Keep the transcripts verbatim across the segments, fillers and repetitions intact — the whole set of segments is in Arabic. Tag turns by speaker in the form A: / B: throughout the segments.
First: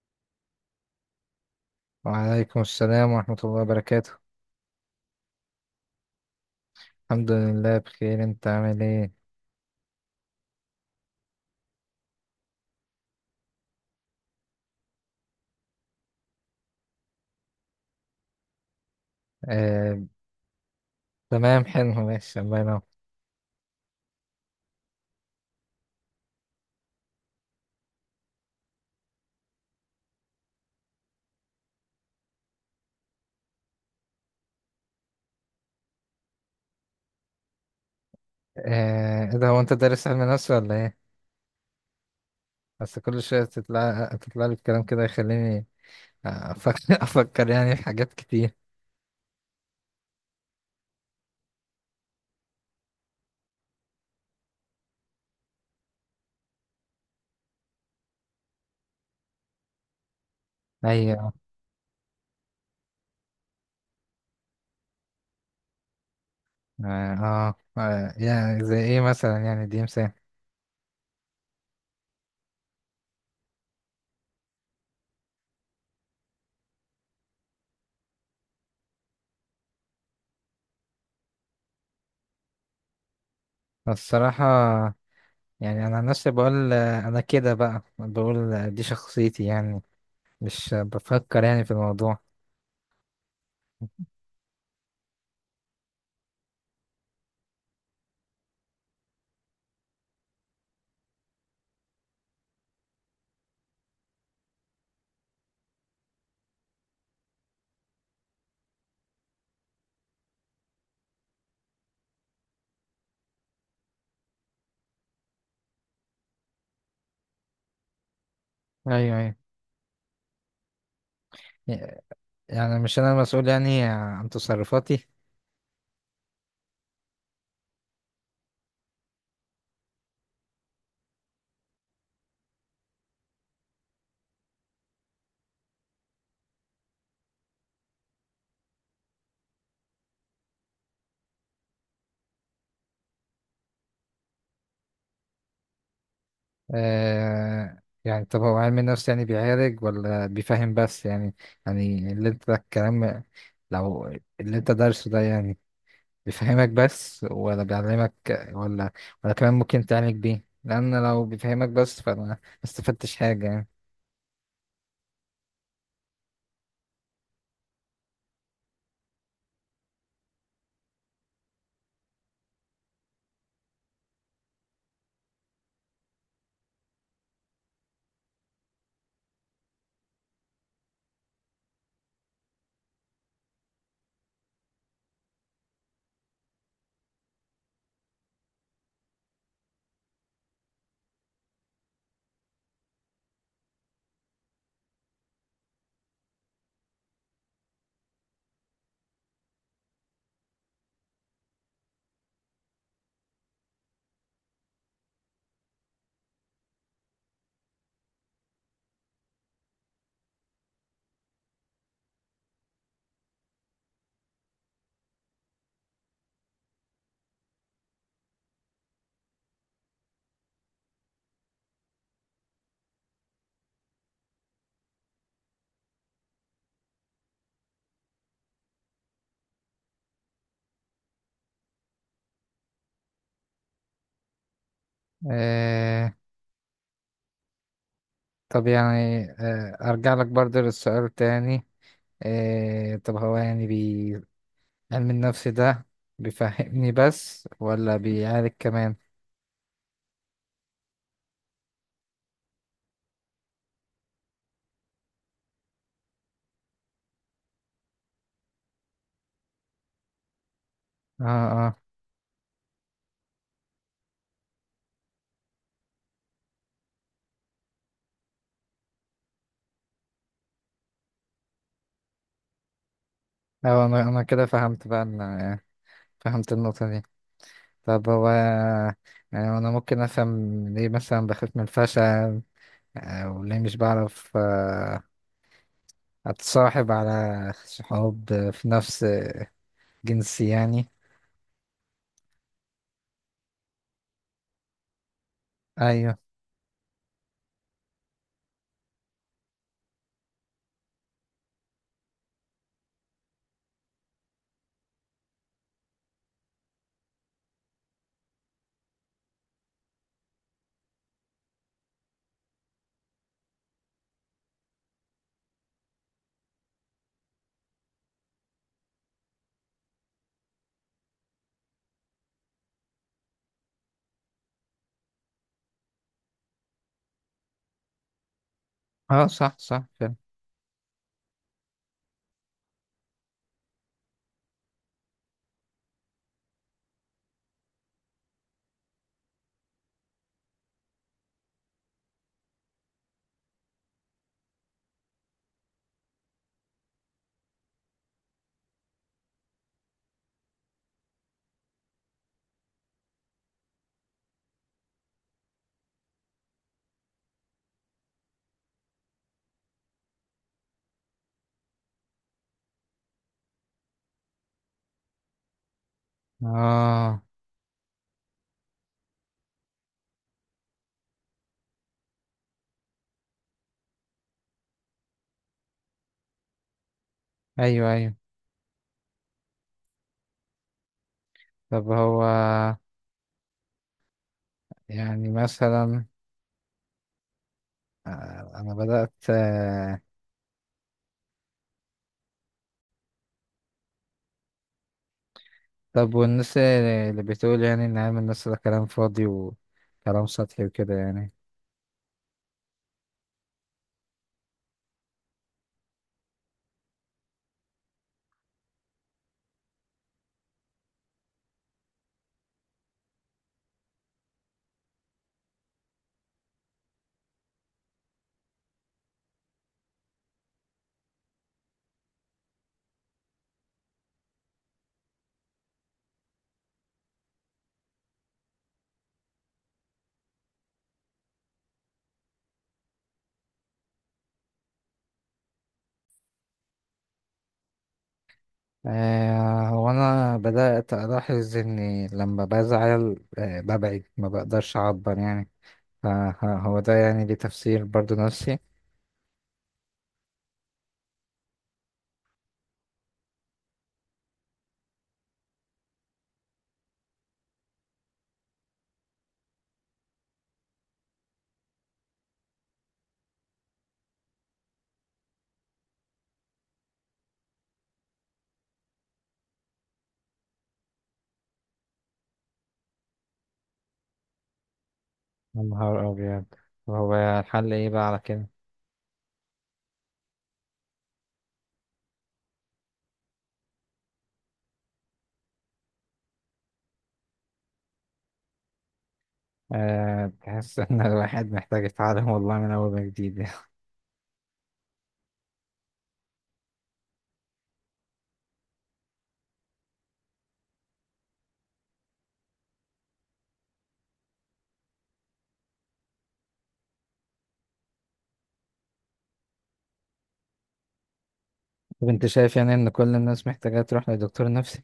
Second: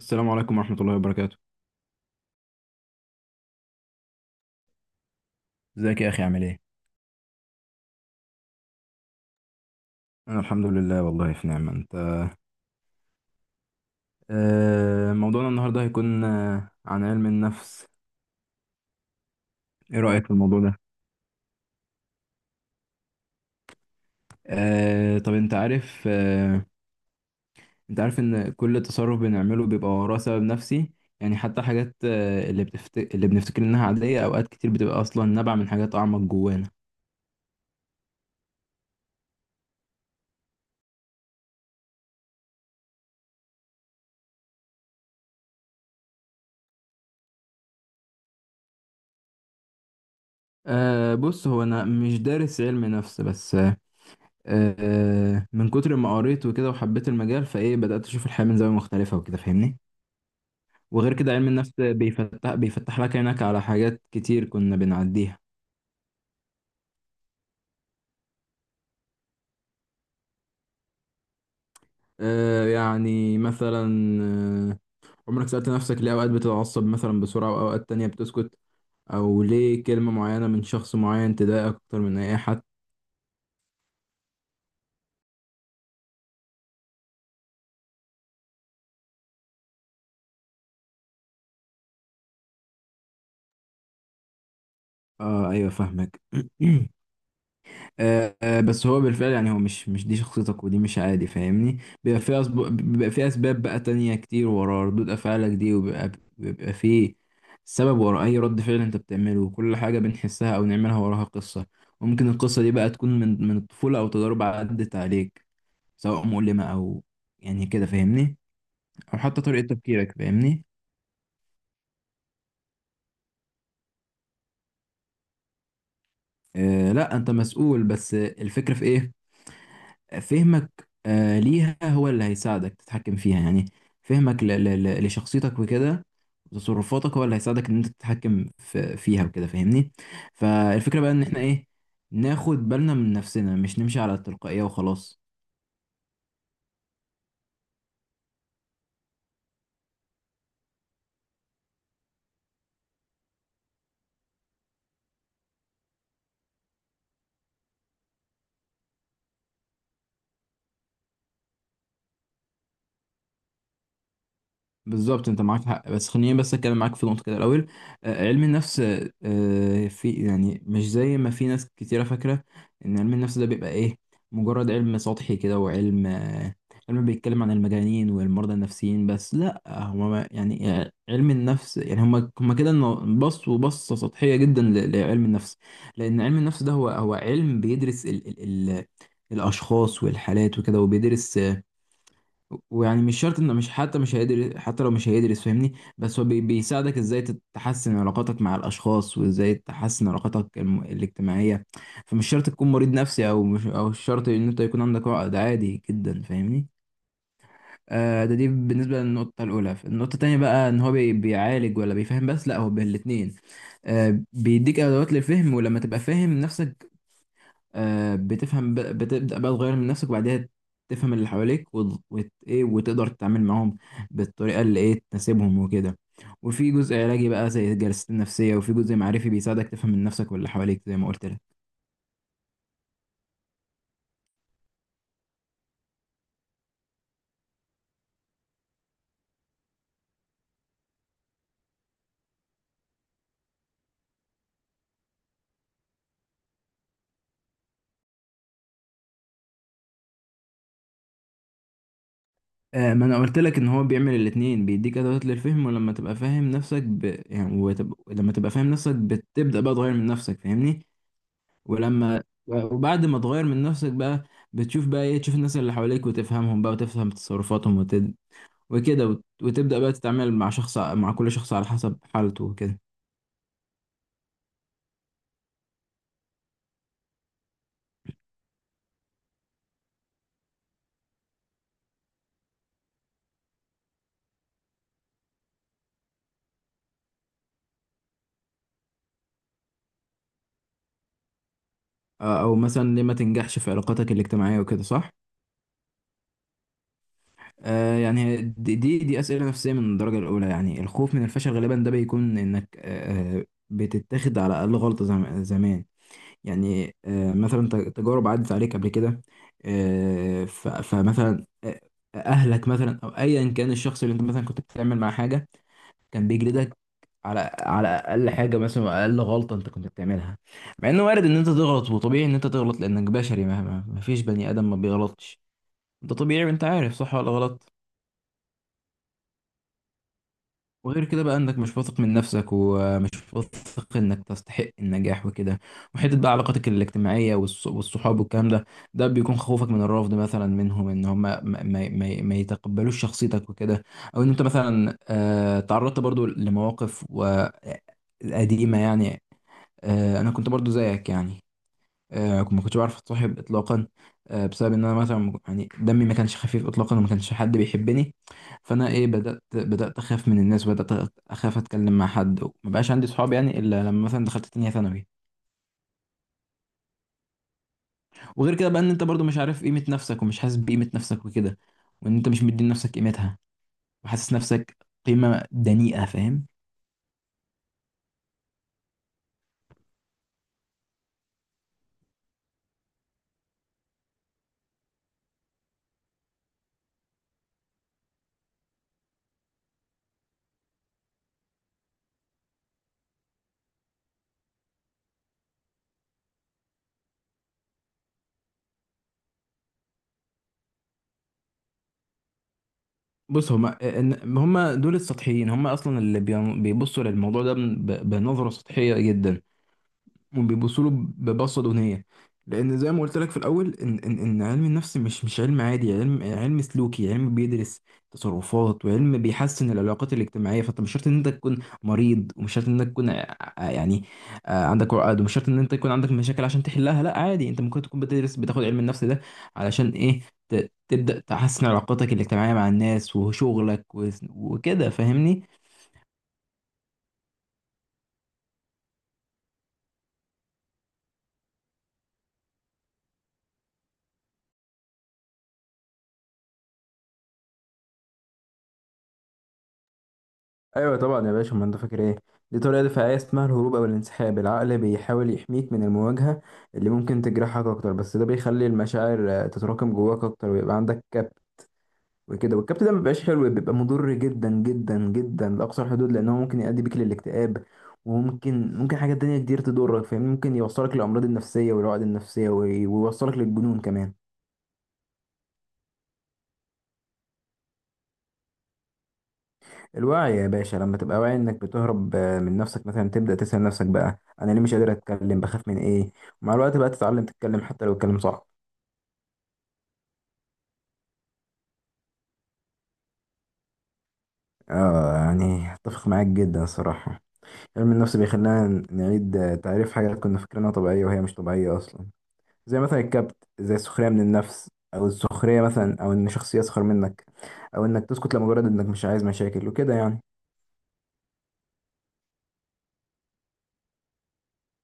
A: السلام عليكم ورحمة الله وبركاته.
B: وعليكم السلام ورحمة الله وبركاته.
A: ازيك يا اخي؟ عامل ايه؟
B: الحمد لله بخير، انت عامل ايه؟
A: أنا الحمد لله، والله في نعمة. أنت؟ آه، موضوعنا النهاردة هيكون آه، عن علم النفس.
B: آه،
A: إيه رأيك في الموضوع ده؟
B: تمام حلو ماشي الله ينور.
A: آه، طب أنت عارف آه، أنت عارف إن كل تصرف بنعمله بيبقى وراه سبب نفسي. يعني حتى حاجات، آه، اللي بتفت... اللي بنفتكر إنها عادية أوقات كتير بتبقى أصلا نابعة من حاجات أعمق جوانا.
B: آه، ايه ده، هو انت دارس علم نفس ولا ايه؟ بس كل شوية تطلع تطلع لي الكلام كده يخليني افكر افكر يعني في حاجات كتير.
A: أه، بص هو أنا مش دارس علم نفس، بس أه آه، من كتر ما قريت وكده وحبيت المجال، فإيه بدأت أشوف الحياة من زاوية مختلفة وكده، فاهمني؟ وغير كده،
B: ايوه.
A: علم النفس بيفتح بيفتح لك عينك على حاجات كتير كنا بنعديها.
B: اه, آه. آه، يعني زي ايه مثلا، يعني دي مثال؟
A: آه يعني مثلا، آه عمرك سألت نفسك ليه أوقات بتتعصب مثلا بسرعة وأوقات تانية بتسكت؟ أو ليه كلمة معينة من شخص معين تضايقك أكتر من أي حد؟
B: الصراحة، يعني انا عن نفسي بقول، آه، انا كده بقى بقول، آه، دي شخصيتي يعني، مش آه، بفكر يعني في الموضوع.
A: آه أيوة، فاهمك. آه، آه، بس هو بالفعل، يعني هو مش مش دي شخصيتك، ودي مش عادي، فاهمني. بيبقى في أسب... بيبقى في اسباب بقى تانية كتير ورا ردود افعالك دي، وبيبقى بيبقى في سبب ورا اي رد فعل انت بتعمله، وكل حاجة بنحسها او نعملها وراها قصة. وممكن القصة دي بقى تكون من من الطفولة او تجارب عدت عليك، سواء مؤلمة او يعني كده، فاهمني.
B: ايوه
A: او
B: ايوه.
A: حتى طريقة تفكيرك، فاهمني.
B: يعني مش انا مسؤول يعني عن تصرفاتي؟
A: آه لا، انت مسؤول، بس الفكرة في ايه؟ فهمك آه، ليها هو اللي هيساعدك تتحكم فيها يعني. فهمك ل- ل- ل- لشخصيتك وكده، وتصرفاتك هو اللي هيساعدك ان انت تتحكم في- فيها وكده، فاهمني. فالفكرة بقى ان احنا ايه؟ ناخد بالنا من نفسنا، مش نمشي على التلقائية وخلاص.
B: آه يعني طب هو علم النفس يعني بيعالج ولا بيفهم بس يعني؟ يعني اللي انت الكلام، لو اللي انت دارسه ده يعني بيفهمك بس ولا بيعلمك، ولا ولا كمان ممكن تعالج بيه؟ لان لو بيفهمك بس فانا ما استفدتش حاجة يعني.
A: بالظبط، انت معاك حق، بس خليني بس اتكلم معاك في نقطه كده الاول. آه، علم النفس، آه، في يعني مش زي ما في ناس كتيره فاكره ان علم النفس ده بيبقى ايه، مجرد علم سطحي كده، وعلم آه، علم بيتكلم عن المجانين والمرضى النفسيين بس. لا، هو ما- يعني آه، علم النفس يعني هم هم كده، انه بصوا بصه سطحيه جدا ل- لعلم النفس. لان علم النفس ده هو هو علم بيدرس ال ال ال الاشخاص والحالات وكده، وبيدرس، ويعني مش شرط انه مش، حتى مش هيدرس، حتى لو مش هيدرس، فاهمني. بس هو بي- بيساعدك ازاي تحسن علاقاتك مع الاشخاص، وازاي تحسن علاقاتك الم- الاجتماعية. فمش شرط تكون مريض نفسي، او مش، او مش شرط ان انت يكون عندك عقد، عادي جدا، فاهمني. آه ده دي بالنسبة للنقطة الأولى. النقطة التانية بقى، إن هو بي- بيعالج ولا بيفهم بس؟ لأ، هو بالاتنين. آه بيديك أدوات للفهم، ولما تبقى فاهم نفسك آه، بتفهم، ب- بتبدأ بقى تغير من نفسك، وبعدها تفهم اللي حواليك وت... وت... ايه، وتقدر تتعامل معاهم بالطريقة اللي ايه تناسبهم وكده. وفي جزء علاجي بقى زي الجلسات النفسية، وفي جزء معرفي بيساعدك تفهم من نفسك واللي حواليك، زي ما قلت لك.
B: آه طب، يعني آه ارجع لك برضه للسؤال تاني. إيه طب، هو يعني بي... علم النفس ده بيفهمني بس ولا بيعالج كمان؟
A: آه ما انا قلت لك ان هو بيعمل الاتنين. بيديك ادوات للفهم، ولما تبقى فاهم نفسك ب... يعني وتب... لما تبقى فاهم نفسك بتبدأ بقى تغير من نفسك، فاهمني.
B: اه اه
A: ولما وبعد ما تغير من نفسك بقى، بتشوف بقى ايه تشوف الناس اللي حواليك وتفهمهم بقى، وتفهم تصرفاتهم وكده، وت- وتبدأ بقى تتعامل مع شخص مع كل شخص على حسب حالته وكده.
B: اه. انا انا كده فهمت بقى، ان فهمت النقطة دي. طب هو، يعني انا ممكن افهم ليه مثلا بخاف من الفشل؟ او ليه مش بعرف آه، اتصاحب على صحاب في نفس جنسي يعني؟
A: آه، او مثلا ليه ما تنجحش في علاقاتك الاجتماعية وكده، صح؟
B: ايوه.
A: آه يعني هي دي دي دي أسئلة نفسية من الدرجة الأولى. يعني الخوف من الفشل غالبا ده بيكون إنك آه بتتاخد على أقل غلطة زم- زمان. يعني آه مثلا ت- تجارب عدت عليك قبل كده. آه ف- فمثلا آه، أهلك مثلا، أو أيا كان الشخص اللي أنت مثلا كنت بتعمل معاه حاجة، كان بيجلدك على على اقل حاجه، مثلا اقل غلطه انت كنت بتعملها، مع انه وارد ان انت تغلط، وطبيعي ان انت تغلط لانك بشري. مهما ما فيش بني ادم ما بيغلطش. انت طبيعي، وانت عارف صح ولا غلط.
B: اه، صح صح فعلا.
A: وغير كده بقى، انك مش واثق من نفسك، ومش واثق انك تستحق النجاح وكده. وحته بقى علاقاتك الاجتماعيه والص- والصحاب والكلام ده، ده بيكون خوفك من الرفض مثلا منهم، ان هم ما, ما, ما ما يتقبلوش شخصيتك وكده. او ان انت مثلا آه، تعرضت برضو لمواقف و- قديمة يعني. آه، انا كنت برضو زيك، يعني آه، ما كنتش بعرف اتصاحب اطلاقا، آه، بسبب ان انا مثلا م- يعني دمي ما كانش خفيف اطلاقا، وما كانش حد بيحبني. فانا ايه، بدات بدات اخاف من الناس، بدات اخاف اتكلم مع حد، وما بقاش عندي صحاب يعني، الا لما مثلا دخلت تانية ثانوي.
B: اه،
A: وغير كده بقى ان انت برضو مش عارف قيمه نفسك، ومش حاسس بقيمه نفسك وكده، وان انت مش مدي لنفسك قيمتها، وحاسس نفسك قيمه دنيئه، فاهم؟
B: ايوه ايوه. طب هو يعني مثلا آه، انا بدأت. آه، طب والناس اللي بتقول يعني ان علم الناس ده كلام فاضي وكلام سطحي وكده يعني؟
A: بص، هما إن- هما دول السطحيين، هما اصلا اللي بيبصوا للموضوع ده ب- بنظره سطحيه جدا، وبيبصوا له ببصه دونيه. لان زي ما قلت لك في الاول ان ان ان علم النفس مش مش علم عادي، علم علم سلوكي، علم بيدرس تصرفات، وعلم بيحسن العلاقات الاجتماعيه. فانت مش شرط ان انت تكون مريض، ومش شرط ان انت تكون ع- ع- يعني آه، عندك عقد، ومش شرط ان انت يكون عندك مشاكل عشان تحلها. لا، عادي، انت ممكن تكون بتدرس، بتاخد علم النفس ده علشان ايه، ت- تبدا تحسن علاقاتك الاجتماعيه مع الناس وشغلك و- وكده، فاهمني.
B: آه، هو انا بدأت الاحظ اني لما بزعل آه، ببعد، ما بقدرش اعبر يعني. فهو ده يعني ليه تفسير برضو نفسي؟
A: ايوه طبعا يا باشا، ما انت فاكر ايه، دي طريقه دفاعيه اسمها الهروب او الانسحاب. العقل بيحاول يحميك من المواجهه اللي ممكن تجرحك اكتر، بس ده بيخلي المشاعر آه، تتراكم جواك اكتر، ويبقى عندك كبت وكده. والكبت ده ما بيبقاش حلو، بيبقى مضر جدا جدا جدا لاقصى الحدود، لانه ممكن يؤدي بيك للاكتئاب، وممكن ممكن حاجات تانية كتير تضرك، فاهم؟ ممكن يوصلك للامراض النفسيه والعقد النفسيه، وي- ويوصلك للجنون كمان.
B: يا نهار ابيض! وهو الحل ايه بقى على كده؟
A: الوعي يا باشا. لما تبقى واعي انك بتهرب آه، من نفسك مثلا، تبدأ تسأل نفسك بقى، انا ليه مش قادر اتكلم؟ بخاف من ايه؟ ومع الوقت بقى تتعلم تتكلم، حتى لو الكلام صعب.
B: أه، تحس ان الواحد محتاج يتعلم والله من اول وجديد.
A: اه، يعني اتفق معاك جدا الصراحة. علم النفس بيخلينا نعيد آه، تعريف حاجات كنا فاكرينها طبيعية، وهي مش طبيعية اصلا، زي مثلا الكبت، زي السخرية من النفس، او السخرية مثلا، او ان شخص يسخر منك، او انك تسكت لمجرد انك مش عايز مشاكل وكده يعني.
B: طب انت شايف يعني ان كل الناس محتاجة تروح لدكتور نفسي؟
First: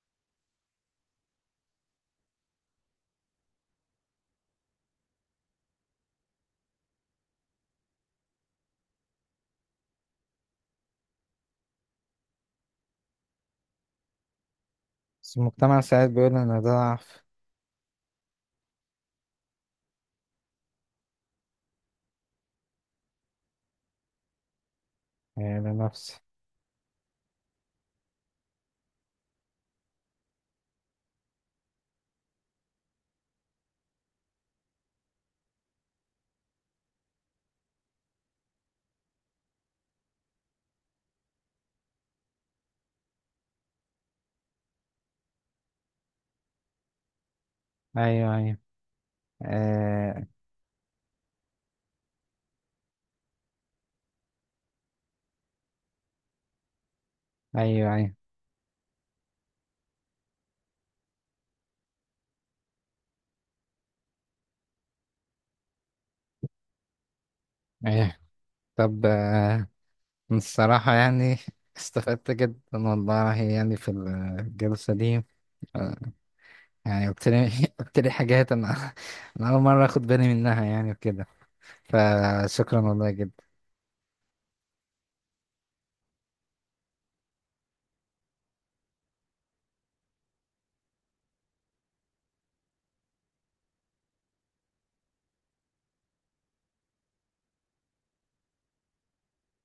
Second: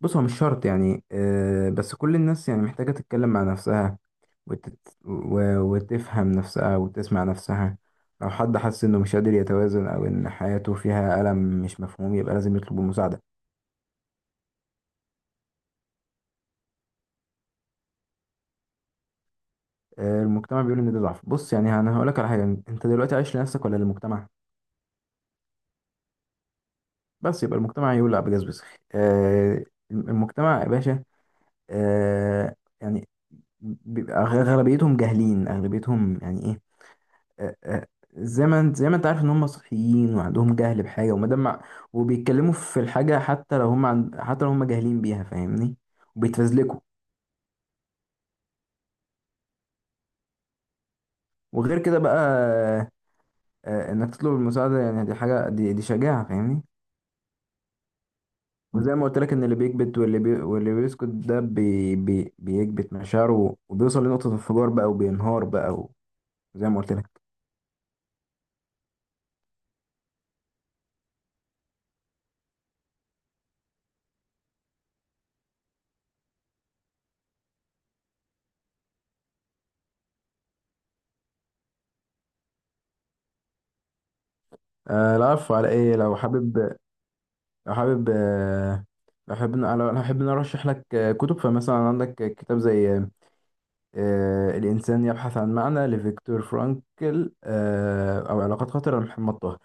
A: بص، هو مش شرط يعني، آه، بس كل الناس يعني محتاجة تتكلم مع نفسها، وتت... و... وتفهم نفسها وتسمع نفسها. لو حد حس إنه مش قادر يتوازن، أو إن حياته فيها ألم مش مفهوم، يبقى لازم يطلب المساعدة.
B: بس المجتمع ساعات بيقول ان ده ضعف.
A: آه، المجتمع بيقول إن ده ضعف. بص يعني، أنا هقولك على حاجة، أنت دلوقتي عايش لنفسك ولا للمجتمع؟
B: آه، بنفسي.
A: بس يبقى المجتمع يقول لا بجاز بس. آه، المجتمع يا باشا، آه، يعني بيبقى غ- غالبيتهم جاهلين، أغلبيتهم يعني إيه. آه، آه، زي ما انت، زي ما انت عارف ان هم صحيين وعندهم جهل بحاجه، وما دام مع- وبيتكلموا في الحاجه، حتى لو هم عن... حتى لو هم جاهلين بيها، فاهمني، وبيتفزلكوا.
B: أيوه أيوه. آه.
A: وغير كده بقى آه، آه، انك تطلب المساعده يعني، دي حاجه، دي, دي شجاعه، فاهمني.
B: أيوه أيوه
A: وزي ما قلت لك ان اللي بيكبت، واللي بي... واللي بيسكت ده بي... بي... بيكبت مشاعره، وبيوصل لنقطه انفجار بقى، وبينهار بقى، وزي ما قلت لك.
B: أيوه. طب آه، الصراحة يعني استفدت جدا والله، يعني في الجلسة دي. آه، يعني قلت لي قلت لي حاجات، أنا أنا أول مرة أخد بالي منها يعني وكده. فشكرا والله جدا.
A: آه لا، عارف على ايه، لو حابب، لو حابب آه، لو حابب، لو لو حابب نرشح لك آه، كتب، فمثلا عندك كتاب زي آه، الإنسان يبحث عن معنى لفيكتور فرانكل، آه، أو علاقات خطرة لمحمد طه،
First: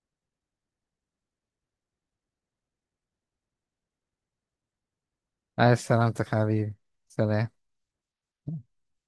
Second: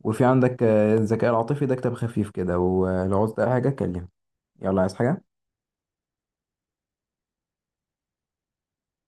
A: وفي عندك آه، الذكاء العاطفي، ده كتاب خفيف كده. ولو عاوزت أي حاجة كلمني. يلا، عايز حاجة؟
B: عايز سلامتك حبيبي. سلام.